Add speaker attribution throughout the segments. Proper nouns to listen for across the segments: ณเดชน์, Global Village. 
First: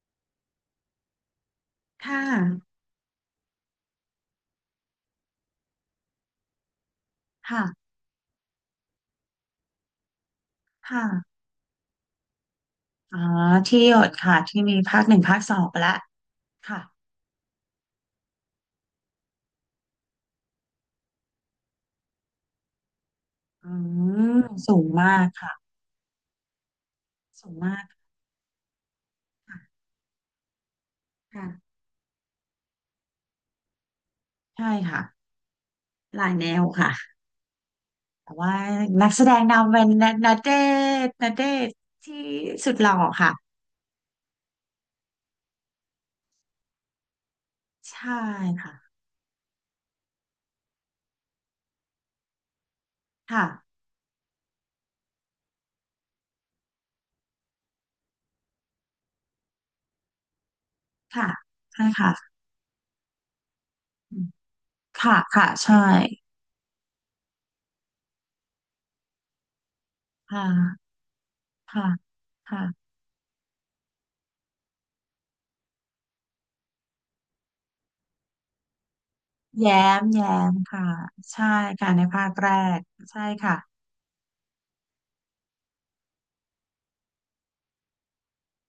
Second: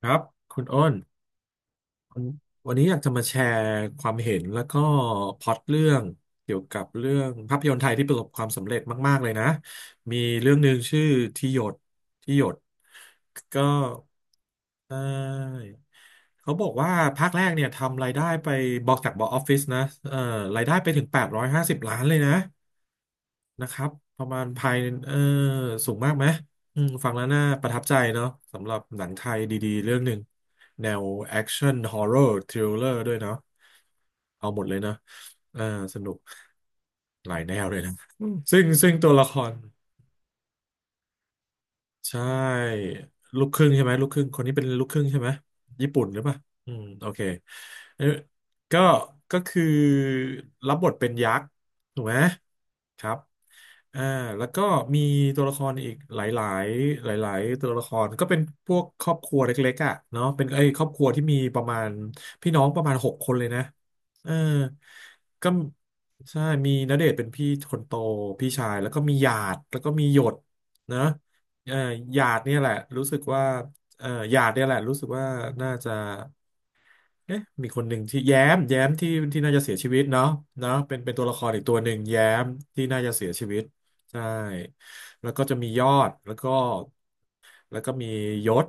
Speaker 1: ครับคุณอ้น
Speaker 2: ค่ะ
Speaker 1: วันวันนี้อยากจะมาแชร์ความเห็นแล้วก็พล็อตเรื่องเกี่ยวกับเรื่องภาพยนตร์ไท
Speaker 2: ค่ะ
Speaker 1: ยที่ประสบความสำเร็จมากๆเลยนะมีเรื่องหนึ่งชื่อ
Speaker 2: ค่ะ
Speaker 1: ที่หยดที่หยด
Speaker 2: อ๋อ
Speaker 1: ก็
Speaker 2: ที่หยดค่ะ ที่มี
Speaker 1: ใช
Speaker 2: ภาคหนึ่งภาคสอง
Speaker 1: ่
Speaker 2: ไปแล้ว
Speaker 1: เขาบอก
Speaker 2: ค่ะ
Speaker 1: ว่าภาคแรกเนี่ยทำรายได้ไปบอกออฟฟิศนะเอ่อรายได้ไปถึง850ล้านเลยนะ นะ
Speaker 2: อื
Speaker 1: ครับ ประ
Speaker 2: ม
Speaker 1: มาณภา
Speaker 2: สู
Speaker 1: ย
Speaker 2: งมา
Speaker 1: เออ
Speaker 2: กค่ะ
Speaker 1: สูงมากไหมอืมฟังแล้วน่า
Speaker 2: สูง
Speaker 1: ประ
Speaker 2: มา
Speaker 1: ทับ
Speaker 2: ก
Speaker 1: ใจเนาะสำหรับหนังไทยดี
Speaker 2: ค่ะ
Speaker 1: ๆเรื่องหนึ่งแนวแอ
Speaker 2: ค่ะ
Speaker 1: คชั่นฮอ r ์เรอรทริลเลอร์ด้วยเนาะเอาหมด
Speaker 2: ใช่
Speaker 1: เลยเนาะ
Speaker 2: ค่ะ
Speaker 1: เออสนุก
Speaker 2: หลายแนวค่ะ
Speaker 1: หลายแนวเลยนะอื
Speaker 2: แต่
Speaker 1: ม
Speaker 2: ว่า
Speaker 1: ซึ่ง
Speaker 2: นั
Speaker 1: ตัว
Speaker 2: กแส
Speaker 1: ละ
Speaker 2: ด
Speaker 1: ค
Speaker 2: ง
Speaker 1: ร
Speaker 2: นำเป็นณเดชน์ณเดชน์
Speaker 1: ใช
Speaker 2: ที่สุดห
Speaker 1: ่
Speaker 2: ล่อค่ะ
Speaker 1: ลูกครึ่งใช่ไหมลูกครึ่งคนนี้เป็นลูกครึ่งใช่ไหมญี่ปุ่นหรือเปล่าอืมโอเคเอ้ย
Speaker 2: ใช่ค่ะ
Speaker 1: ก็ก็คือรับบทเป็นยักษ์ถูกไหมครับ
Speaker 2: ค่ะ
Speaker 1: อ่าแล้วก็มีตัวละครอีกหลายๆหลายๆตัวละครก็เป็นพวกครอบครัวเล็กๆอ่ะเนาะเป็นไอ้ยครอบครัวที่
Speaker 2: ค่ะ
Speaker 1: มีประมา
Speaker 2: ใช่
Speaker 1: ณ
Speaker 2: ค่ะ
Speaker 1: พี่น้องประมาณหกคนเลยนะ
Speaker 2: อืม
Speaker 1: เออ
Speaker 2: ค่ะค่ะ
Speaker 1: ก็
Speaker 2: ใช่
Speaker 1: ใช่มีณเดชน์เป็นพี่คนโตพี่ชายแล้วก็มีหยาดแล้วก็มีหยด
Speaker 2: ค่ะ
Speaker 1: นะ เอ่อ
Speaker 2: ค่ะ
Speaker 1: หยาดเนี่ยแหละ
Speaker 2: ค่ะ
Speaker 1: รู้สึกว่าเอ่อหยาดเนี่ยแหละรู้สึกว่าน่าจะเอ๊ะมีคนหนึ่งที่แย้มที่น่าจะเสีย
Speaker 2: แย้
Speaker 1: ชีวิต
Speaker 2: ม
Speaker 1: เนาะ
Speaker 2: แย้ม
Speaker 1: เนาะ
Speaker 2: ค่ะ
Speaker 1: เป็นตัวละค
Speaker 2: ใช่
Speaker 1: รอีกตัวห
Speaker 2: ค่ะ
Speaker 1: นึ่ง
Speaker 2: ใน
Speaker 1: แย้
Speaker 2: ภาค
Speaker 1: ม
Speaker 2: แรก
Speaker 1: ที่น่าจะ
Speaker 2: ใช่
Speaker 1: เสียชี
Speaker 2: ค่ะ
Speaker 1: วิตใช่แล้วก็จะมียอดแล้วก็ แล้วก็มียศ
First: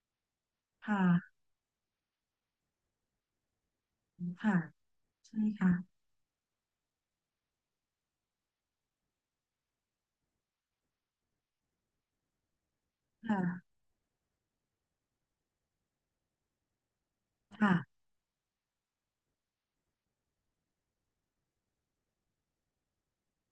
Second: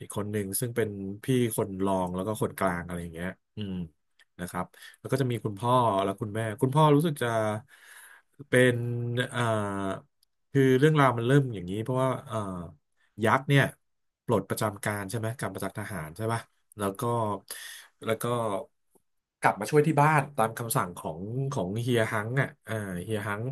Speaker 1: อีกคนหนึ่งซึ่งเป็น
Speaker 2: ค
Speaker 1: พี่
Speaker 2: ่ะ
Speaker 1: คนรองแล้วก็คนกลางอะไรอย่างเงี้ยอืมนะค
Speaker 2: ค่ะ
Speaker 1: รับแล้วก็จะมี
Speaker 2: ใช่
Speaker 1: คุณพ่
Speaker 2: ค่ะ
Speaker 1: อและคุณแม่คุณพ่อรู้สึกจะเป็นเอ่อคือเรื่องราวมันเริ่มอย่างนี้เพราะว่ายักษ์เนี่ย
Speaker 2: ค่ะ
Speaker 1: ปลดประจำการใช่ไหมกลับมาจากทหารใช่ปะแล้วก็
Speaker 2: ค่ะ
Speaker 1: แล้วก็กลับมาช่วยที่บ้านตามคำสั่งของเฮียฮังอ่ะเอ่าเฮียฮัง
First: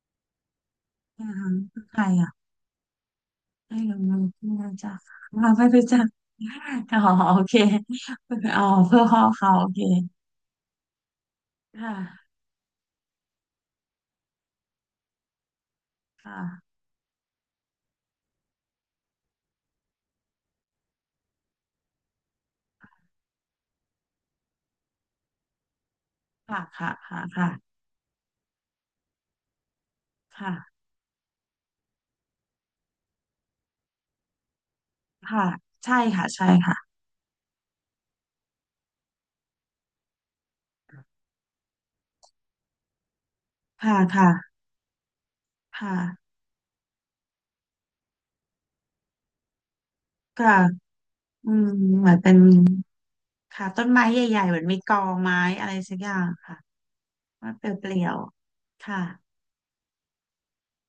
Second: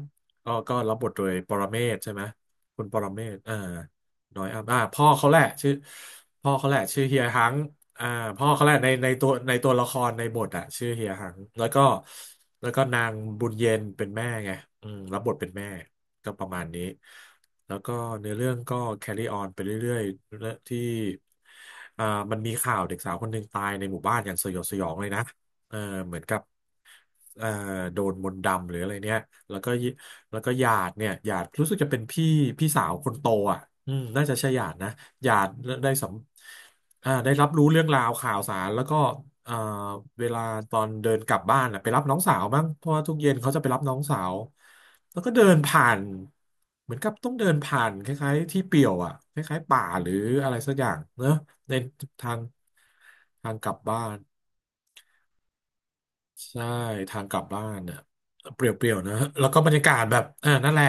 Speaker 1: ก็รับบทโด
Speaker 2: อา
Speaker 1: ย
Speaker 2: หา
Speaker 1: ป
Speaker 2: ร
Speaker 1: รเม
Speaker 2: คือ
Speaker 1: ศ
Speaker 2: ใคร
Speaker 1: ใช่ไหม
Speaker 2: อ่ะ
Speaker 1: คุณปรเมศอ่า
Speaker 2: ไม่รู้ไม
Speaker 1: ดอย
Speaker 2: ่
Speaker 1: อัม
Speaker 2: รู้
Speaker 1: อ่า
Speaker 2: จักค่ะไม่รู้จัก
Speaker 1: พ่อเขาแหละ
Speaker 2: อ๋อ
Speaker 1: ชื่อเฮีย
Speaker 2: โอ
Speaker 1: ฮั
Speaker 2: เค
Speaker 1: งอ่าพ่อ
Speaker 2: อ๋อ
Speaker 1: เขาแหละใน
Speaker 2: เพื่อพ่อเขา
Speaker 1: ใน
Speaker 2: โอ
Speaker 1: ตัว
Speaker 2: เค
Speaker 1: ละครในบทอ่ะชื่อเฮียฮังแล้วก็
Speaker 2: ค่ะ
Speaker 1: นางบุญเย็นเป็นแม่ไงอืมรับบทเป็นแม่ก็
Speaker 2: ค่ะ
Speaker 1: ประมาณนี้แล้วก็เนื้อเรื่องก็ carry on ไปเรื่อยๆเรื่องที่อ่ามันมีข่าวเด็กสาวคนหนึ่งตายในหมู่บ้านอย่างสยดสยองเลยนะเออเหมือนกับ
Speaker 2: ค่ะค่ะค่ะ
Speaker 1: เอ่อ
Speaker 2: ค่ะ
Speaker 1: โดนมนต์ดำหรืออะไรเนี่ยแล้วก็แล้วก็หยา
Speaker 2: ค่ะ
Speaker 1: ดเนี่ยหยาดรู้สึกจะเป็นพี่พี่สาวคนโตอ่ะอืมน่าจะใช่หยาดนะหยา
Speaker 2: ค่ะ
Speaker 1: ดได้
Speaker 2: ใช่
Speaker 1: สัม
Speaker 2: ค่ะใช่ค่ะ
Speaker 1: อ่าได้รับรู้เรื่องราวข่าวสารแล้วก็เอ่อเวลาตอนเดินกลับบ้านอ่ะไปรับน้องสาวบ้างเพราะว่าทุกเย็นเขาจะไปรับน้อ
Speaker 2: ค่ะ
Speaker 1: งสา
Speaker 2: ค่ะ
Speaker 1: วแล้วก็เดินผ่า
Speaker 2: ค่ะ
Speaker 1: นเหมือนกับต้องเดินผ่านคล้ายๆที่เปลี่ยวอ่ะคล้ายๆป่าหรือ
Speaker 2: ก็
Speaker 1: อะไรสักอย่างเนอะ
Speaker 2: อืม
Speaker 1: ใน
Speaker 2: เหมือน
Speaker 1: ทา
Speaker 2: เป็น
Speaker 1: งทาง
Speaker 2: ค่ะ
Speaker 1: กลับ
Speaker 2: ต้นไม้
Speaker 1: บ้าน
Speaker 2: ใหญ่ๆเหมือนมีกอไม้อะไรสักอย่างค่ะ
Speaker 1: ใช่ทางกลับ
Speaker 2: มัน
Speaker 1: บ้า
Speaker 2: เป
Speaker 1: นเนี่ย
Speaker 2: ลี่ยว
Speaker 1: เป
Speaker 2: ๆ
Speaker 1: รียว
Speaker 2: ค่ะ
Speaker 1: ๆนะแล้วก็บรรยากาศแบบอ่านั่นแหละ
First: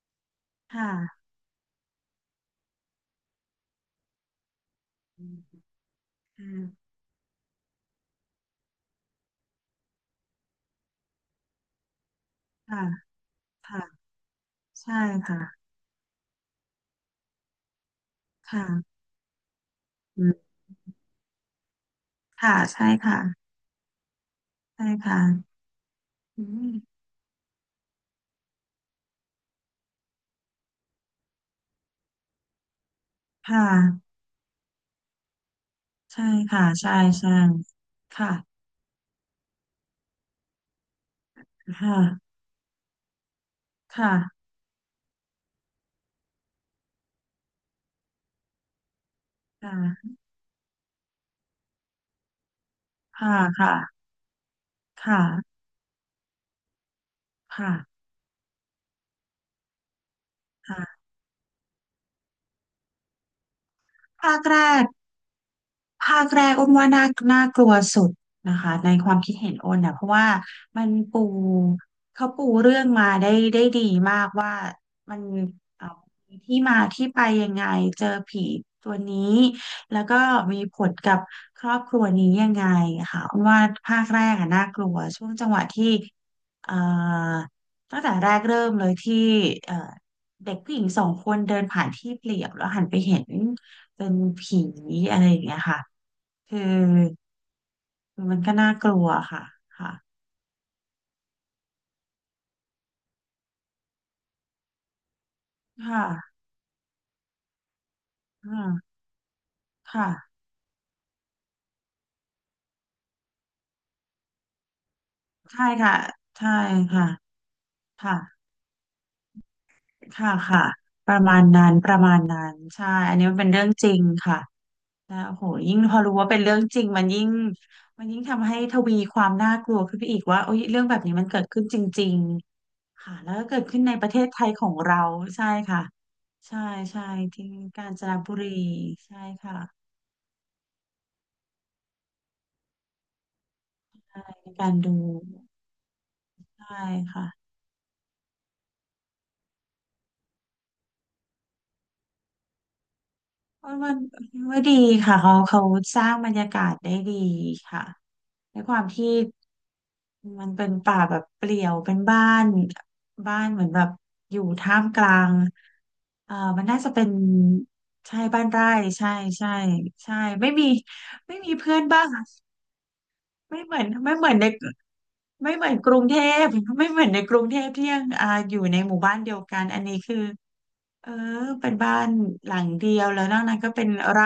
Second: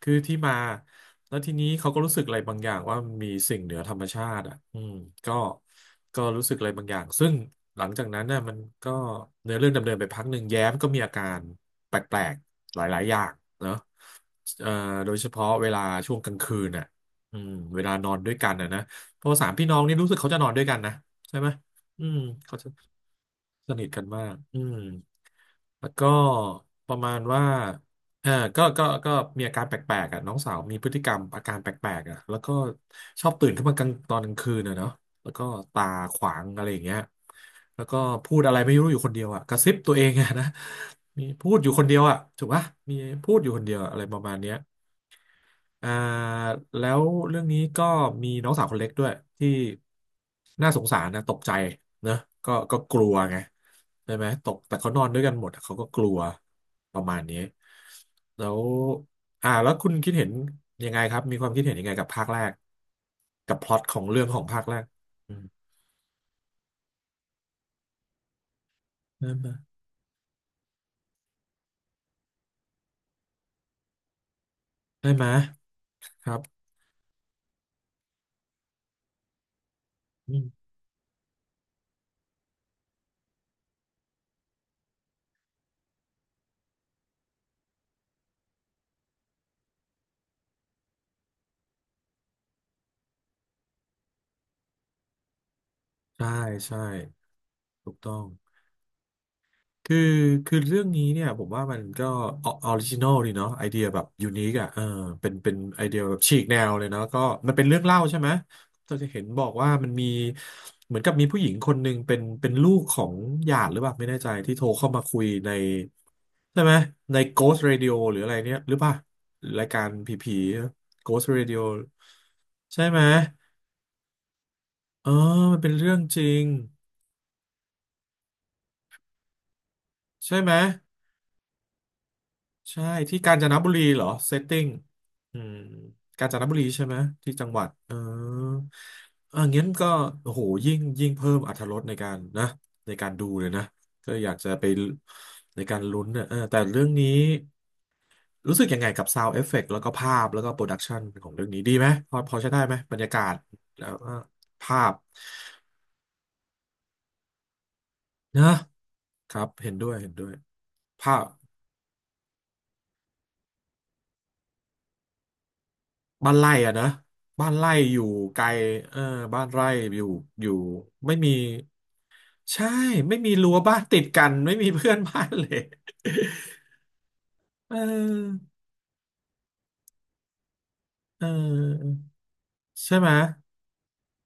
Speaker 1: คือที่มา
Speaker 2: ค่ะ
Speaker 1: แล้วทีนี้เขาก็รู้สึกอะไรบางอย่างว่ามีสิ่งเหนือธรรมชาติอ่ะอืมก็ก็รู้
Speaker 2: อื
Speaker 1: สึกอะไรบางอ
Speaker 2: ม
Speaker 1: ย่างซึ่งหลังจากนั้นน่ะมันก็เนื้อเรื่องดำเนินไปพักหนึ่งแย้มก็มีอาการแปลกๆห
Speaker 2: ค่ะ
Speaker 1: ลายๆอย่างเนอะ
Speaker 2: ค่ะ
Speaker 1: เอ่อ
Speaker 2: ใช่
Speaker 1: โดยเฉพาะเว
Speaker 2: ค่ะ
Speaker 1: ลาช่วงกลางคืนน่ะอืมเวลานอนด้วยกันน่ะนะ
Speaker 2: ค่ะ
Speaker 1: เพราะสามพี่น้องนี่รู้สึก
Speaker 2: อื
Speaker 1: เขาจะน
Speaker 2: ม
Speaker 1: อนด้วยกันนะใช่ไหม อืม
Speaker 2: ค่ะ
Speaker 1: เขาจะ
Speaker 2: ใช่ค่ะ
Speaker 1: สนิทกันมากอืม
Speaker 2: ใช่ค่ะ
Speaker 1: แล้วก็
Speaker 2: อื
Speaker 1: ป
Speaker 2: ม
Speaker 1: ระมาณว่าเออก็มีอาการแปลกๆอ่ะน้องสาวมีพฤติกรรมอาการแปลกๆอ่ะแล้วก็ชอบตื่น
Speaker 2: ค่ะ
Speaker 1: ขึ้นมากลางตอนกลางคืนอ่ะเนาะแล้วก็ตาข
Speaker 2: ใช่
Speaker 1: วางอะ
Speaker 2: ค่ะ
Speaker 1: ไรอย่าง
Speaker 2: ใช่
Speaker 1: เงี้ย
Speaker 2: ใช่
Speaker 1: แล้วก็
Speaker 2: ค่ะ
Speaker 1: พูดอะไรไม่รู้อยู่คนเดียวอ่ะกระซิบตัวเองอ่ะนะมีพูดอยู่คนเดี
Speaker 2: ค่ะ
Speaker 1: ยวอ่ะถูกปะมีพูดอยู่คนเดียวอะอะไร
Speaker 2: ค่ะ
Speaker 1: ประมาณเนี้ย อ่าแล้วเรื่องนี้ก็มีน้องสาวคนเล็กด้วยที่
Speaker 2: ค่ะ
Speaker 1: น่าสงสารนะตกใจนะก็กลัวไง
Speaker 2: ค่ะ
Speaker 1: ใช่ไหมตกแต่เขานอ
Speaker 2: ค
Speaker 1: นด้วยกันหมด
Speaker 2: ่ะ
Speaker 1: เขาก็กลัวประมาณนี้
Speaker 2: ค่ะค่ะ
Speaker 1: แล้วแล้วคุณคิดเห็นยัง
Speaker 2: ค่ะ
Speaker 1: ไงครับมีความคิดเห็นยังไงกับภาคแรกกับพล็อตของเรื่อง
Speaker 2: ภา
Speaker 1: ขอ
Speaker 2: ค
Speaker 1: ง
Speaker 2: แร
Speaker 1: ภาคแรก
Speaker 2: ก
Speaker 1: อืม
Speaker 2: ภาคแรกอ้นว่าน่าน่ากลัวสุดนะคะในความ
Speaker 1: ได้
Speaker 2: คิด
Speaker 1: ไหม
Speaker 2: เห็นอ้นนะเพราะว่ามันปูเขาปูเรื่องมาได้ได้ดีมากว่า
Speaker 1: ได้
Speaker 2: มัน
Speaker 1: ไหม
Speaker 2: เอ่อ
Speaker 1: ครั
Speaker 2: มี
Speaker 1: บ
Speaker 2: ที่มาที่ไปยังไงเจอผีตัวนี้แล้วก็
Speaker 1: อื
Speaker 2: มี
Speaker 1: ม
Speaker 2: ผลกับครอบครัวนี้ยังไงค่ะอ้นว่าภาคแรกอะน่ากลัวช่วงจังหวะที่เอ่อตั้งแต่แรกเริ่มเลยที่เอ่อเด็กผู้หญิงสองคนเดินผ่านที่เปลี่ยวแล้วหันไปเห็นเป็นผีอะไรอย่างเงี้ยค่ะ
Speaker 1: ใช่
Speaker 2: คือ
Speaker 1: ใช่ถูกต้อง
Speaker 2: มันก็น่ากลัวค่ะค่ะ
Speaker 1: คือคือเรื่องนี้เนี่ยผมว่ามันก็ออริจินอลดีเนาะไอเดียแบบยูนิคอ่ะเออเป็นไอ
Speaker 2: ค
Speaker 1: เดียแบบฉี
Speaker 2: ่ะ
Speaker 1: กแนวเลยเนาะก็มันเป็นเรื่องเล่าใช่ไหม
Speaker 2: อ่
Speaker 1: เรา
Speaker 2: า
Speaker 1: จะเห็นบอกว่ามันมี
Speaker 2: ค่ะ
Speaker 1: เหมือนกับมีผู้หญิงคนหนึ่งเป็นลูกของหยาดหรือเปล่าไม่แน่ใจที่โทรเข้ามาคุยใน
Speaker 2: ใช่ค่ะใช่
Speaker 1: ใช่ไหม
Speaker 2: ค่ะ
Speaker 1: ใน Ghost Radio ห
Speaker 2: ค่ะ
Speaker 1: รืออะไรเนี่ยหรือเปล่ารายการผ
Speaker 2: ค่ะ
Speaker 1: ี
Speaker 2: ค่ะ
Speaker 1: ๆ
Speaker 2: ประ
Speaker 1: Ghost
Speaker 2: มาณ
Speaker 1: Radio
Speaker 2: นั้นประมาณนั้น
Speaker 1: ใช่
Speaker 2: ใช่
Speaker 1: ไหม
Speaker 2: อันนี้มันเป็นเรื่องจริงค่ะ
Speaker 1: เออ
Speaker 2: แล้วโห
Speaker 1: มันเป็น
Speaker 2: ยิ่ง
Speaker 1: เรื่
Speaker 2: พ
Speaker 1: อ
Speaker 2: อ
Speaker 1: ง
Speaker 2: รู้
Speaker 1: จริ
Speaker 2: ว่าเป็น
Speaker 1: ง
Speaker 2: เรื่องจริงมันยิ่งมันยิ่งทำให้ทวีความน่ากลัวขึ้นไปอีก
Speaker 1: ใช่
Speaker 2: ว่า
Speaker 1: ไหม
Speaker 2: โอ้ยเรื่องแบบนี้มันเกิดขึ้นจริง
Speaker 1: ใช่
Speaker 2: ๆค่ะ
Speaker 1: ที่
Speaker 2: แล้
Speaker 1: กา
Speaker 2: ว
Speaker 1: ญ
Speaker 2: ก็
Speaker 1: จน
Speaker 2: เกิด
Speaker 1: บุ
Speaker 2: ขึ้
Speaker 1: รี
Speaker 2: นใน
Speaker 1: เหร
Speaker 2: ป
Speaker 1: อ
Speaker 2: ระเทศ
Speaker 1: เซ
Speaker 2: ไท
Speaker 1: ต
Speaker 2: ย
Speaker 1: ติ้
Speaker 2: ข
Speaker 1: ง
Speaker 2: องเรา
Speaker 1: อื
Speaker 2: ใช่
Speaker 1: ม
Speaker 2: ค่ะ
Speaker 1: กาญจนบุ
Speaker 2: ใช่
Speaker 1: รีใช่ไหม
Speaker 2: ใช่
Speaker 1: ที่จั
Speaker 2: ที่
Speaker 1: งหวัด
Speaker 2: กา
Speaker 1: เอ
Speaker 2: ญ
Speaker 1: อ
Speaker 2: จนบุรีใช่
Speaker 1: เอองั้นก็
Speaker 2: ค่ะ
Speaker 1: โอ้โหยิ่งยิ่งเพิ่มอรรถรสในการนะในการดูเลยนะก็อยาก
Speaker 2: ใน
Speaker 1: จะไป
Speaker 2: การดู
Speaker 1: ในการลุ้นเนี่ยเออแต่
Speaker 2: ใช่
Speaker 1: เรื่องนี้
Speaker 2: ค่ะ
Speaker 1: รู้สึกยังไงกับซาวด์เอฟเฟกต์แล้วก็ภาพแล้วก็โปรดักชันของเรื่องนี้ดีไหมพอพอใช้ได้ไหมบรรยากาศ
Speaker 2: ว่า
Speaker 1: แล้
Speaker 2: มั
Speaker 1: ว
Speaker 2: น
Speaker 1: ก็
Speaker 2: ว่าดี
Speaker 1: ภาพ
Speaker 2: ค่ะเขาเขาสร้างบรรยากาศได้ดีค่ะ
Speaker 1: นะ
Speaker 2: ในความที่
Speaker 1: ครับเห็นด้วยเห็นด้วย
Speaker 2: มันเป็นป่า
Speaker 1: ภา
Speaker 2: แบบ
Speaker 1: พ
Speaker 2: เปลี่ยวเป็นบ้านบ้านเหมือนแบบอยู่ท่ามกลาง
Speaker 1: บ้านไร่
Speaker 2: มัน
Speaker 1: อะ
Speaker 2: น่า
Speaker 1: นะ
Speaker 2: จะเป็น
Speaker 1: บ้านไร่อยู่
Speaker 2: ใช่
Speaker 1: ไก
Speaker 2: บ้า
Speaker 1: ล
Speaker 2: นไร่
Speaker 1: เออ
Speaker 2: ใช่
Speaker 1: บ้าน
Speaker 2: ใช่
Speaker 1: ไร่อยู่
Speaker 2: ใช่
Speaker 1: อ
Speaker 2: ไม่
Speaker 1: ยู่
Speaker 2: มี
Speaker 1: ไม่มี
Speaker 2: ไม่มีเพื่อนบ้าง
Speaker 1: ใช่ไม่มีรั้ว
Speaker 2: ไม่เห
Speaker 1: บ้า
Speaker 2: มื
Speaker 1: น
Speaker 2: อน
Speaker 1: ติด
Speaker 2: ไม่
Speaker 1: กั
Speaker 2: เหมื
Speaker 1: น
Speaker 2: อนใน
Speaker 1: ไม่มีเพื่อนบ้านเล
Speaker 2: ไม่
Speaker 1: ย
Speaker 2: เหมือนกรุงเทพไม่เหมือนในกรุงเทพ
Speaker 1: เ
Speaker 2: ที่ยังอ่า
Speaker 1: ออ
Speaker 2: อยู่ในหมู่บ้านเดียวกันอันนี้คือ เออ
Speaker 1: เ
Speaker 2: เป็นบ้า
Speaker 1: ออ
Speaker 2: นหลังเดี
Speaker 1: ใช่
Speaker 2: ย
Speaker 1: ไห
Speaker 2: ว
Speaker 1: ม
Speaker 2: แล้วนอกนั้นก็เป็นไร่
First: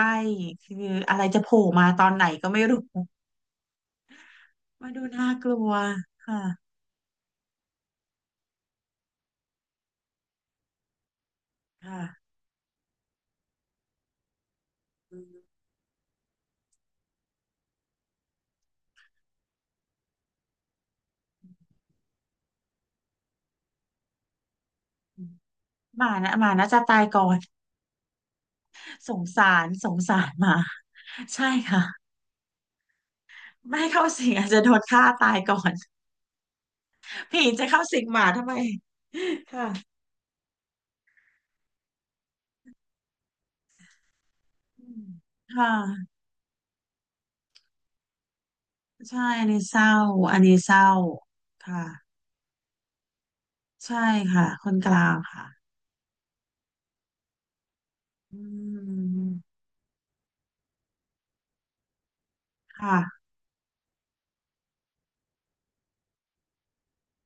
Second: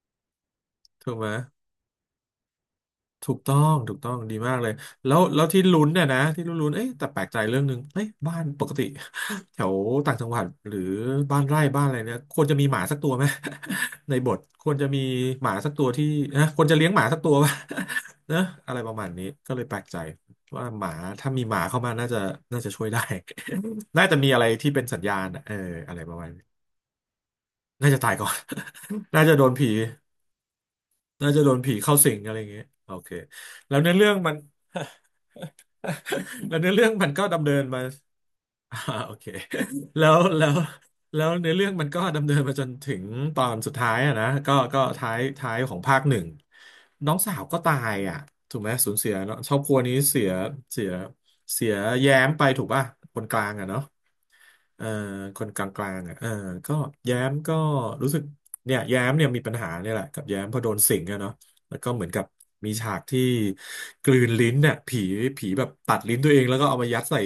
Speaker 2: คือ
Speaker 1: ถู
Speaker 2: อะ
Speaker 1: ก
Speaker 2: ไร
Speaker 1: ไหม
Speaker 2: จะโผล่มาตอนไหนก็ไม่รู้
Speaker 1: ถูกต้องถูกต้องดีมากเลย
Speaker 2: มาดู
Speaker 1: แล้ว
Speaker 2: น่า
Speaker 1: แล้ว
Speaker 2: ก
Speaker 1: ที่
Speaker 2: ลัว
Speaker 1: ลุ้นเนี่ยนะที่
Speaker 2: ค่ะ
Speaker 1: ลุ้นลุ้นเอ๊ะแต่แปลกใจเรื่องหนึ่งเอ๊ะบ้านปกติ แถวต่างจังหวัดหรือบ้านไร่บ้านอะไร
Speaker 2: ค่ะ
Speaker 1: เนี่ยควรจะมีหมาสักตัวไหม ในบทควรจะมีหมาสักตัวที่นะควรจะเลี้ยงหมาสักตัวป่ะ นะอะไรประมาณนี้ก็เลยแปลกใจว่าหมาถ้ามีหมาเข้ามาน่าจะน่าจะช่วยได้ น่าจะมีอะไรที่เป็นสัญญาณอะเอออะไร
Speaker 2: หมา
Speaker 1: ประมาณ
Speaker 2: นะ
Speaker 1: นี้
Speaker 2: หมาน่าจะตายก่อน
Speaker 1: น่าจะตายก่อน
Speaker 2: ส
Speaker 1: น่า
Speaker 2: ง
Speaker 1: จะโด
Speaker 2: สา
Speaker 1: นผี
Speaker 2: รสงสารหมา
Speaker 1: น่าจะ
Speaker 2: ใช่
Speaker 1: โดนผี
Speaker 2: ค่ะ
Speaker 1: เข้าสิงอะไรอย่างเงี้ยโอเคแล้ว
Speaker 2: ไม่
Speaker 1: ในอ
Speaker 2: เข้า
Speaker 1: เรื่อง
Speaker 2: สิ
Speaker 1: มั
Speaker 2: ง
Speaker 1: น
Speaker 2: อาจจะโดนฆ่าตายก่อน
Speaker 1: แล้วในอเรื่องมันก็
Speaker 2: ผี
Speaker 1: ดำเนิน
Speaker 2: จะ
Speaker 1: มา
Speaker 2: เข้าสิงหมาทำไม
Speaker 1: อ่าโอเค
Speaker 2: ค่ะ
Speaker 1: แล้วแล้วแล้วในอเรื่องมันก็ดำเนินมาจนถึงตอนสุดท้ายอะนะก็ก็
Speaker 2: อืม
Speaker 1: ท้ายท้าย
Speaker 2: ค่ะ
Speaker 1: ของภาคหนึ่งน้องสาวก็ตายอ่ะถูกไหมสูญเสีย
Speaker 2: ใช่
Speaker 1: เนาะ
Speaker 2: อัน
Speaker 1: ครอ
Speaker 2: นี้
Speaker 1: บครั
Speaker 2: เศ
Speaker 1: ว
Speaker 2: ร้า
Speaker 1: นี้เสีย
Speaker 2: อันนี้เศ
Speaker 1: เสี
Speaker 2: ร้า
Speaker 1: ยเสีย
Speaker 2: ค่ะ
Speaker 1: แย้มไปถูกป่ะคนกลางอ่ะเนาะ
Speaker 2: ใช่ค่ะคน
Speaker 1: เอ่อ
Speaker 2: กลาง
Speaker 1: ค
Speaker 2: ค่ะ
Speaker 1: นกลางๆอ่ะเออก็แย้มก็รู้สึก
Speaker 2: อื
Speaker 1: เนี่ยแย้มเนี่ยมีปัญ
Speaker 2: ม
Speaker 1: หาเนี่ยแหละกับแย้มเพอโดนสิงอะเนาะแล้วก็เหมือนกับมีฉากที่
Speaker 2: ค่ะ
Speaker 1: กลืนลิ้นเนี่ยผีผีแบบตัดลิ้นตัวเองแล้วก็เอามายัดใส่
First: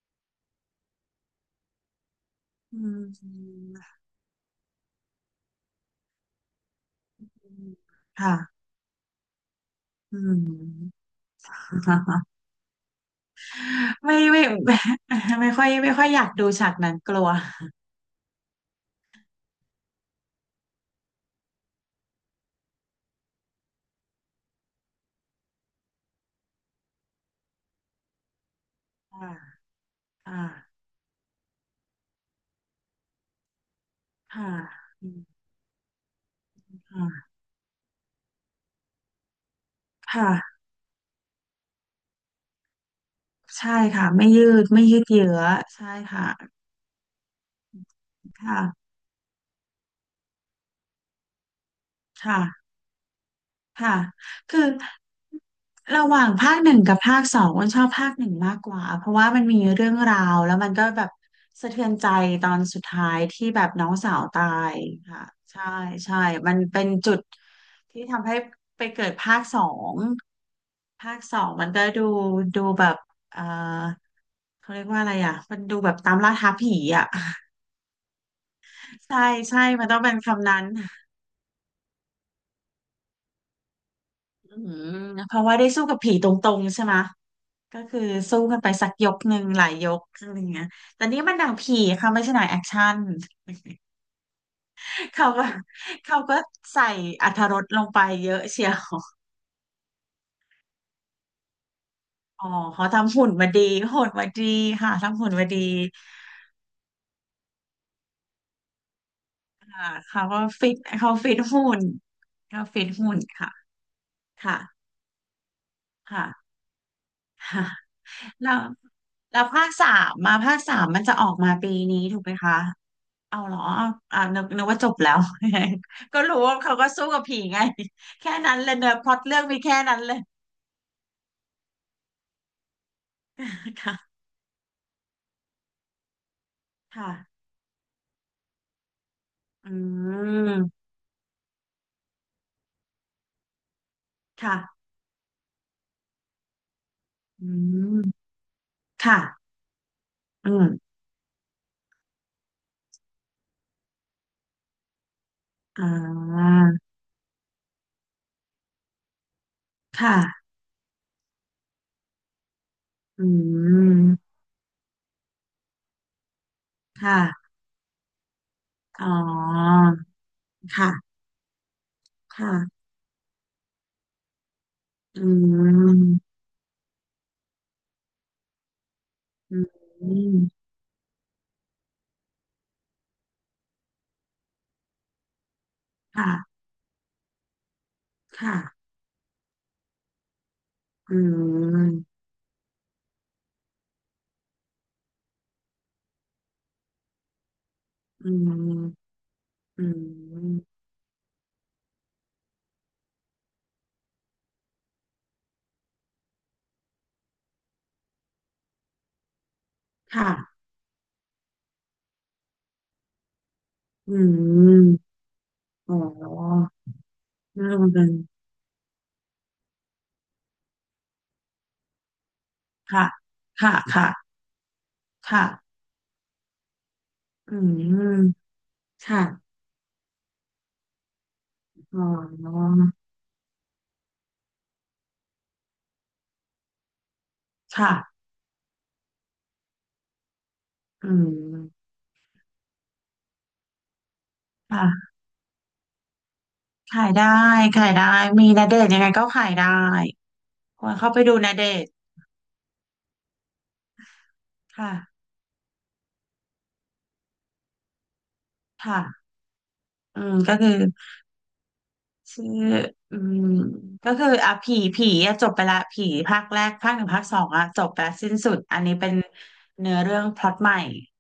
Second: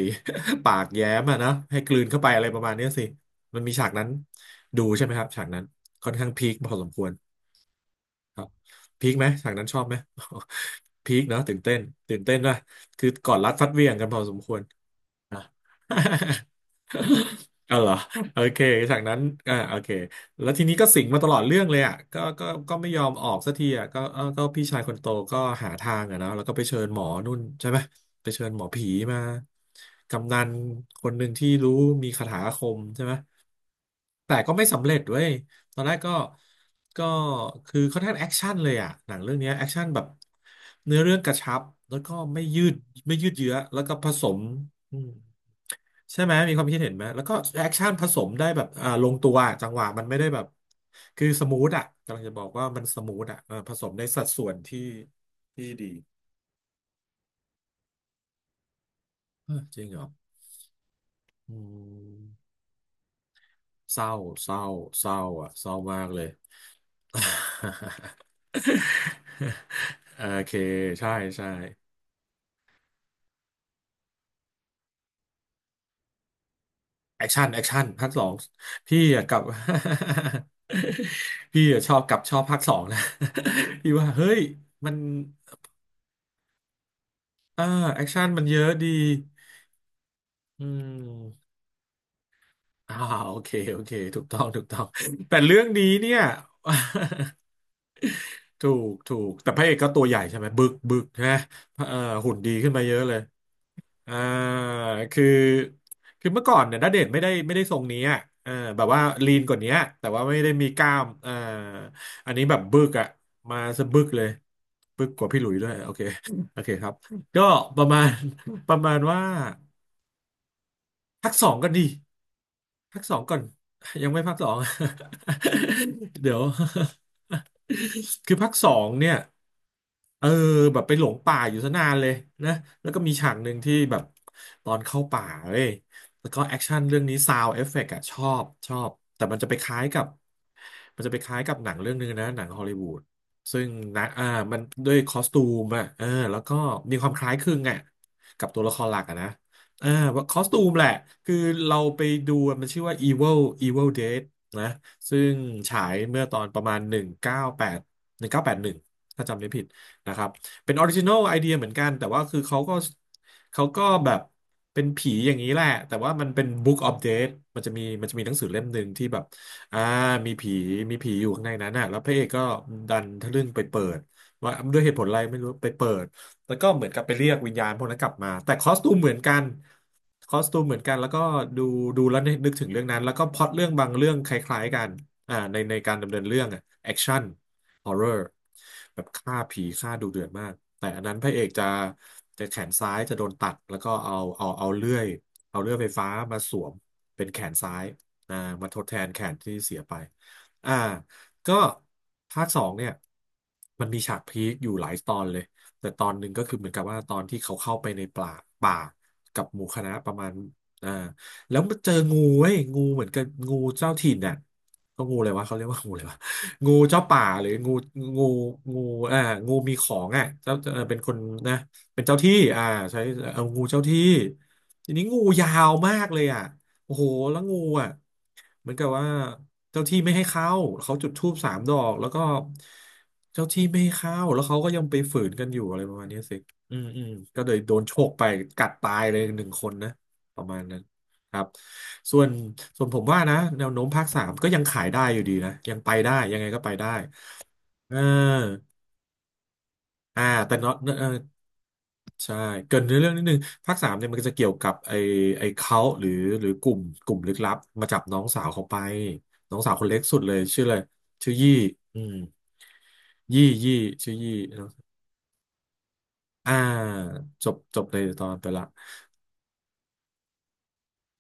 Speaker 1: ปากแย้มอะนะให้กลืนเข้าไปอะไรประมาณ
Speaker 2: อื
Speaker 1: เนี้ย
Speaker 2: ม
Speaker 1: สิมันมีฉากนั้นดูใช่ไหมครับฉากนั้นค่อนข้างพีคพอสมควร
Speaker 2: ค่ะ
Speaker 1: ครับพีคไหมฉากนั้นชอบไหม
Speaker 2: อืม
Speaker 1: พีค เนาะตื่นเต้นตื่น เต้นนะคือก่อนรัดฟัดเหวี่ยงกันพ
Speaker 2: ไม่
Speaker 1: อสม
Speaker 2: ไม่
Speaker 1: ควร นะ
Speaker 2: ไม่ ไม่ค่อยไม่ค่อยอยากดูฉากนั้นกลัว
Speaker 1: เอาเหรอ โอเคจากนั้นอ่าโอเคแล้วทีนี้ก็สิงมาตลอดเรื่องเลยอ่ะก็ก็ก็ไม่ยอมออกสักทีอ่ะก็เออก็พี่ชายคนโตก็หาทางอ่ะเนอะแล้วก็ไปเชิญหมอนู่นใช่ไหมไปเชิญหมอผีมา
Speaker 2: ค่ะค
Speaker 1: กำนัน
Speaker 2: ่ะ
Speaker 1: คนหนึ่งที่รู้มีคาถาอาคมใช่ไหมแต่
Speaker 2: ค่ะ
Speaker 1: ก็ไม่สำเร็จ
Speaker 2: อืม
Speaker 1: เว้ย ตอนแรกก็ก็
Speaker 2: ค่ะ
Speaker 1: คือค่อนข้างแอคชั่นเลยอ่ะหนังเรื่องเนี้ยแอคชั่นแบบ
Speaker 2: ค่ะ
Speaker 1: เนื้อเรื่องกระชับแล้วก็ไม่ยืดไม่ยืดเยื้อ
Speaker 2: ใช่
Speaker 1: แล้วก็ผ
Speaker 2: ค่ะ
Speaker 1: ส
Speaker 2: ไม่
Speaker 1: ม
Speaker 2: ยืดไม่
Speaker 1: อื
Speaker 2: ยืด
Speaker 1: ม
Speaker 2: เยื้อใช่
Speaker 1: ใช่
Speaker 2: ค่ะ
Speaker 1: ไหมมีความคิดเห็นไหมแล้วก็แอคชั่นผสมได้แบบ
Speaker 2: ค่ะ
Speaker 1: อ่าลงตัวอะจังหวะมันไม่ได้แบบคือสมูทอ่ะกำลังจะบอกว่า
Speaker 2: ค่ะ
Speaker 1: มันสมูทอ่ะเออผสม
Speaker 2: ค่ะ
Speaker 1: ในสัดส่วน
Speaker 2: คือ
Speaker 1: ที่ที่ดี
Speaker 2: ระหว่างภาคหนึ่งกับภาคสองอ้นชอบภาคหนึ่งมากกว่าเพราะว่ามัน
Speaker 1: เอ
Speaker 2: มี
Speaker 1: อจริง
Speaker 2: เรื่อง
Speaker 1: เหรอ
Speaker 2: ราวแล้วมันก็แบบ
Speaker 1: อื
Speaker 2: สะเทือนใจ
Speaker 1: ม
Speaker 2: ตอนสุดท้ายที่แบบน้อง
Speaker 1: เศร้า
Speaker 2: สาวตา
Speaker 1: เศร้า
Speaker 2: ย
Speaker 1: เศร้า
Speaker 2: ค่ะ
Speaker 1: อ่ะ
Speaker 2: ใช่
Speaker 1: เศร้ามาก
Speaker 2: ใช่
Speaker 1: เลย
Speaker 2: มันเป็นจุด ที่ทำให้ ไปเกิดภาคสอง
Speaker 1: โอเคใช่
Speaker 2: ภาคสอ
Speaker 1: ใช่
Speaker 2: งมันก็ดูดูแบบเออเขาเรียกว่าอะไรอ่ะมันดูแบบตามล่าท้าผีอ่ะ
Speaker 1: แอคชั่นแอคชั่นภาคสองพี่
Speaker 2: ใช่
Speaker 1: อะกลับ
Speaker 2: ใช่ มันต้องเป็นคำนั้น
Speaker 1: พี่อะชอบกลับชอบภาคสองนะ พี่ว่าเฮ้ย
Speaker 2: อื
Speaker 1: มัน
Speaker 2: มเพราะว่าได้สู้กับผีตรงๆใช่ไหมะ
Speaker 1: อ่า
Speaker 2: ก็คื
Speaker 1: แอ
Speaker 2: อ
Speaker 1: คชั่น
Speaker 2: สู้
Speaker 1: มันเย
Speaker 2: กัน
Speaker 1: อะ
Speaker 2: ไปสั
Speaker 1: ดี
Speaker 2: กยกหนึ่งหลายยกอะไรเงี้
Speaker 1: อื
Speaker 2: ยแต่นี่มันหนั
Speaker 1: ม
Speaker 2: งผีค่ะไม่ใช่หนังแอคชั่
Speaker 1: อ่า
Speaker 2: น
Speaker 1: โอเคโอเคถูกต้องถูกต้อง
Speaker 2: เขา
Speaker 1: แต่
Speaker 2: ก็
Speaker 1: เรื่องนี้เนี่
Speaker 2: เขา
Speaker 1: ย
Speaker 2: ก็ใส่ อรรถรสลงไปเยอะเชี
Speaker 1: ถู
Speaker 2: ย
Speaker 1: ก
Speaker 2: ว
Speaker 1: ถูกแต่พระเอกก็ตัวใหญ่ใช่ไหมบึกบึกนะเออหุ่น
Speaker 2: อ๋อ
Speaker 1: ดีขึ้นมา
Speaker 2: เขา
Speaker 1: เยอะเล
Speaker 2: ทำ
Speaker 1: ย
Speaker 2: หุ่นมาดีหุ่น
Speaker 1: อ่า
Speaker 2: มาดีค่ะทำ
Speaker 1: คือ
Speaker 2: หุ่นมาดี
Speaker 1: คือเมื่อก่อนเนี่ยณเดชน์ไม่ได้ทรงนี้อ่ะเออแบบว่าลีนกว่านี้
Speaker 2: อ่า
Speaker 1: แต่ว่า
Speaker 2: เขา
Speaker 1: ไม่
Speaker 2: ก็
Speaker 1: ได้มี
Speaker 2: ฟิต
Speaker 1: กล้าม
Speaker 2: เขา
Speaker 1: อ่า
Speaker 2: ฟิตหุ่น
Speaker 1: อันนี้แบบ
Speaker 2: เขา
Speaker 1: บึ
Speaker 2: ฟิต
Speaker 1: กอ่ะ
Speaker 2: หุ่นค่ะ
Speaker 1: มาสะบึกเลย
Speaker 2: ค่ะ
Speaker 1: บึกกว่าพี่หลุยส์ด้วยโอเค
Speaker 2: ค่ะ
Speaker 1: โอเคครับ ก็
Speaker 2: ค่ะ
Speaker 1: ประมาณ
Speaker 2: แล้ว
Speaker 1: ประมาณว่า
Speaker 2: แล้วภาคสามมาภาคสามมันจะออ
Speaker 1: พัก
Speaker 2: ก
Speaker 1: ส
Speaker 2: มา
Speaker 1: องกั
Speaker 2: ปี
Speaker 1: นดี
Speaker 2: นี้ถูกไหมคะ
Speaker 1: พักสองก่อ
Speaker 2: เอา
Speaker 1: น
Speaker 2: เหรอเอา
Speaker 1: ยังไม่
Speaker 2: อ่า
Speaker 1: พัก
Speaker 2: นึ
Speaker 1: ส
Speaker 2: ก
Speaker 1: อง
Speaker 2: นึกว่าจบแล้ว ก็
Speaker 1: เดี๋ย
Speaker 2: รู้
Speaker 1: ว
Speaker 2: ว่าเขาก็สู้กับผีไง แค่
Speaker 1: คือภาค
Speaker 2: นั้น
Speaker 1: ส
Speaker 2: เล
Speaker 1: อ
Speaker 2: ยเน
Speaker 1: ง
Speaker 2: อะพ
Speaker 1: เนี่
Speaker 2: ล็
Speaker 1: ย
Speaker 2: อตเรื่องมีแค่นั้นเลย
Speaker 1: เออแบบไปหลงป่าอยู่ซะนานเลยนะแล้วก็มีฉากหนึ่งที่ แบบ
Speaker 2: ค่ะ
Speaker 1: ตอนเข้าป่าเว้ยแล้วก็แอคชั่นเรื่อง
Speaker 2: ค่ะ
Speaker 1: นี้ซาว d e เอฟเฟกต์อะชอบชอบแต่มันจะไปค
Speaker 2: อื
Speaker 1: ล้ายกับ
Speaker 2: ม
Speaker 1: มันจะไปคล้ายกับหนังเรื่องหนึงนะหนังฮอลลีวูดซึ่งนะอ่ามัน
Speaker 2: ค่ะ
Speaker 1: ด้วยคอสตูมอะเออแล้วก็มีความคล้ายค
Speaker 2: อื
Speaker 1: ลึงอะ
Speaker 2: ม
Speaker 1: กับตัวละครหลักอะนะ
Speaker 2: ค่ะ
Speaker 1: อ่าว่าคอส
Speaker 2: อื
Speaker 1: ตู
Speaker 2: ม
Speaker 1: มแหละคือเราไปดูมันชื่อว่า Evil Evil Dead นะซึ่งฉา
Speaker 2: อ่
Speaker 1: ยเมื่อตอน
Speaker 2: า
Speaker 1: ประมาณ 198 1981ถ้าจำไม่ผิดนะครับ
Speaker 2: ค่ะ
Speaker 1: เป็นออริจิน l ลไอเดียเหมือนกันแต่ว่าคือเขาก็
Speaker 2: อื
Speaker 1: เขาก็แบบ
Speaker 2: ม
Speaker 1: เป็นผีอย่างนี้แหละแต่ว่ามันเป็น Book of Death
Speaker 2: ค่ะ
Speaker 1: มันจะมีหนังสือเล่มหนึ่งที่
Speaker 2: อ๋
Speaker 1: แบบ
Speaker 2: อ
Speaker 1: อ่ามีผีมีผี
Speaker 2: ค่ะ
Speaker 1: อยู่ข้างในนั้นน่ะแล้วพระเอก
Speaker 2: ค
Speaker 1: ก็
Speaker 2: ่ะ
Speaker 1: ดันทะลึ่งไปเปิดว่าด้วยเหตุผลอะไร
Speaker 2: อื
Speaker 1: ไม่รู้ไปเปิด
Speaker 2: ม
Speaker 1: แล้วก็เหมือนกับไปเรียกวิญญาณพวกนั้นกลับมา แต่คอสตูมเหมือนกัน
Speaker 2: อื
Speaker 1: ค
Speaker 2: ม
Speaker 1: อสตูมเหมือนกัน แล้วก็ดูดูแล้วนึกถึงเรื่องนั้น แล้วก็พล็อตเรื่องบางเรื่องคล้ายๆกันในการดำเนินเรื่อง
Speaker 2: ค่ะ
Speaker 1: อะแอคชั่นฮอร์เรอร์
Speaker 2: ค่ะ
Speaker 1: แบบฆ่าผีฆ่าดูเดือดมาก แต่อันนั้
Speaker 2: อื
Speaker 1: นพระเอกจะ
Speaker 2: ม
Speaker 1: จะแขนซ้ายจะโดนตัด แล้วก็เอาเลื่อยเอาเลื่อยไฟฟ้ามาสวมเป็นแขนซ้าย
Speaker 2: อื
Speaker 1: อ่า
Speaker 2: ม
Speaker 1: มาทดแทนแขนที่เสีย
Speaker 2: อื
Speaker 1: ไป
Speaker 2: ม
Speaker 1: อ่าก็ภาคสองเนี่ยมันมีฉากพีคอยู่หลายตอนเลย แต่ตอนหนึ่งก็คือเหมือนกับว่าตอนที่เขาเข้าไปในป่ากับหมู่คณะประมา
Speaker 2: ค่ะ
Speaker 1: ณอ่าแล้วมาเจองูเว้ยงูเหมือนกับงูเจ้าถิ่
Speaker 2: อื
Speaker 1: นน่ะ
Speaker 2: ม
Speaker 1: ก็งูอะไรวะเขาเรียกว่างู
Speaker 2: อ๋อ
Speaker 1: อะไรวะงูเจ้าป่าหรืองู
Speaker 2: เรื่องเดัน
Speaker 1: งูงูอ่า งูมีของอ่ะเจ้าเออเป็นคนนะเป็นเจ้าที่อ่าใช้
Speaker 2: ค่ะ
Speaker 1: เอางู
Speaker 2: ค่ะ
Speaker 1: เจ้าที่
Speaker 2: ค่ะ
Speaker 1: ทีนี้งู
Speaker 2: ค่ะ
Speaker 1: ยาวมากเลยอ่ะ โอ้โหแล้ว
Speaker 2: อื
Speaker 1: งูอ่ะ
Speaker 2: ม
Speaker 1: เหมือนกับว่า
Speaker 2: ค่ะ
Speaker 1: เจ้าที่ไม่ให้เข้าเขาจุดธูปสามดอก
Speaker 2: อ
Speaker 1: แล้วก็
Speaker 2: ๋อ
Speaker 1: เจ้าที่ไม่ให้เข้าแล้วเขาก็ยังไปฝืนกันอยู่อะไรประมาณเนี้ยสิอืมอืมก็เลยโดน
Speaker 2: ค่ะ
Speaker 1: โชกไปกัดตายเลยหนึ่งคนนะประมาณนั้น
Speaker 2: อื
Speaker 1: ครับ
Speaker 2: ม
Speaker 1: ส่วนส่วนผมว่านะแนวโน้มภาคสามก็ยังขายได้
Speaker 2: ค่ะ
Speaker 1: อยู่ดีนะยังไปได้ยังไงก็ไปได้
Speaker 2: ขายได้ขาย
Speaker 1: เออ
Speaker 2: ได้มีณเดชน์ยังไงก็ขายได้
Speaker 1: แต่เนาะ
Speaker 2: ควร
Speaker 1: เออ
Speaker 2: เข้าไปดูณเดชน์
Speaker 1: ใช่เกรินในเรื่องนิดนึงภาคสามเนี่ยมันก็จะเกี่ยวกับ
Speaker 2: ค่ะ
Speaker 1: ไอ้เขาหรือหรือกลุ่มลึกลับมาจับน้องสาวเขาไป
Speaker 2: ค่ะ
Speaker 1: น้องสาวคนเล็กสุ
Speaker 2: อื
Speaker 1: ดเล
Speaker 2: ม
Speaker 1: ย
Speaker 2: ก็
Speaker 1: ชื่อ
Speaker 2: คือ
Speaker 1: อะไรชื่อยี่อืม
Speaker 2: ชื่ออืม
Speaker 1: ยี่ยี่
Speaker 2: ก็
Speaker 1: ชื่อ
Speaker 2: คือ
Speaker 1: ยี่
Speaker 2: อ่ะ
Speaker 1: เนอะ
Speaker 2: ผีผีอ่ะจบไปละผีภาค
Speaker 1: อ่า
Speaker 2: แรกภาคหนึ่งภาคสอ
Speaker 1: จ
Speaker 2: ง
Speaker 1: บ
Speaker 2: อ่ะ
Speaker 1: จ
Speaker 2: จ
Speaker 1: บ
Speaker 2: บ
Speaker 1: ใน
Speaker 2: ไปละ
Speaker 1: ตอ
Speaker 2: สิ้น
Speaker 1: นไป
Speaker 2: สุด
Speaker 1: ละ
Speaker 2: อันนี้เป็นเนื้อเรื่องพล็อตใหม่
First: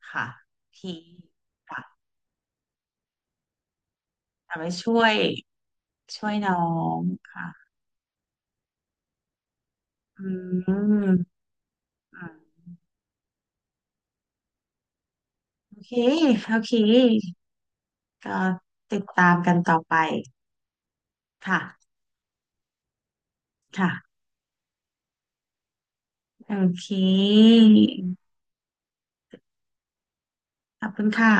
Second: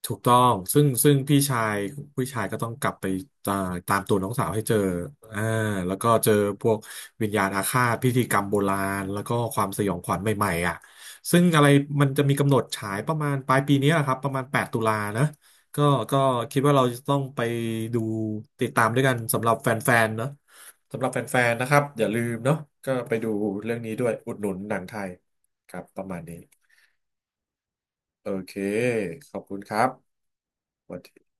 Speaker 1: ถูก
Speaker 2: ค่ะ
Speaker 1: ต้องซึ่ง
Speaker 2: ผี
Speaker 1: ซึ่งพี่ชาย
Speaker 2: ค่ะ
Speaker 1: ผู้ชายก็ต้องกลับไปตาตามตัวน้องสาว
Speaker 2: เอา
Speaker 1: ให้
Speaker 2: ไว้
Speaker 1: เจอ
Speaker 2: ช่วย
Speaker 1: อ่าแล้วก็
Speaker 2: ช่
Speaker 1: เจ
Speaker 2: ว
Speaker 1: อ
Speaker 2: ยน้อ
Speaker 1: พวก
Speaker 2: ง
Speaker 1: วิญญาณอา
Speaker 2: ค่ะ
Speaker 1: ฆาตพิธีกรรมโบราณแล้วก็ความสยองขวัญ
Speaker 2: อื
Speaker 1: ใหม่
Speaker 2: ม
Speaker 1: ๆ
Speaker 2: อื
Speaker 1: อ่ะซึ่งอะไรมันจะมีกำหนด
Speaker 2: ม
Speaker 1: ฉายประมาณปลายปีนี้แหละครับประมาณ8 ตุลานะ
Speaker 2: โอ
Speaker 1: ก็
Speaker 2: เค
Speaker 1: ก็
Speaker 2: โอ
Speaker 1: คิด
Speaker 2: เค
Speaker 1: ว่าเราจะต้องไปดู
Speaker 2: ก็
Speaker 1: ติดตามด้
Speaker 2: ติ
Speaker 1: ว
Speaker 2: ด
Speaker 1: ยกัน
Speaker 2: ตาม
Speaker 1: สำหรั
Speaker 2: กั
Speaker 1: บ
Speaker 2: น
Speaker 1: แ
Speaker 2: ต่อ
Speaker 1: ฟ
Speaker 2: ไป
Speaker 1: นๆเนาะสำหรับแฟนๆ
Speaker 2: ค่ะ
Speaker 1: นะครับอย่าลืมเนาะก็ไปดูเรื่อง
Speaker 2: ค่ะ
Speaker 1: นี้ด้วยอุดหนุนหนังไทยครับประมาณนี้
Speaker 2: โอเค
Speaker 1: โอเคขอบคุณครับ
Speaker 2: ข
Speaker 1: ส
Speaker 2: อบ
Speaker 1: วัส
Speaker 2: คุณ
Speaker 1: ดี
Speaker 2: ค่ะ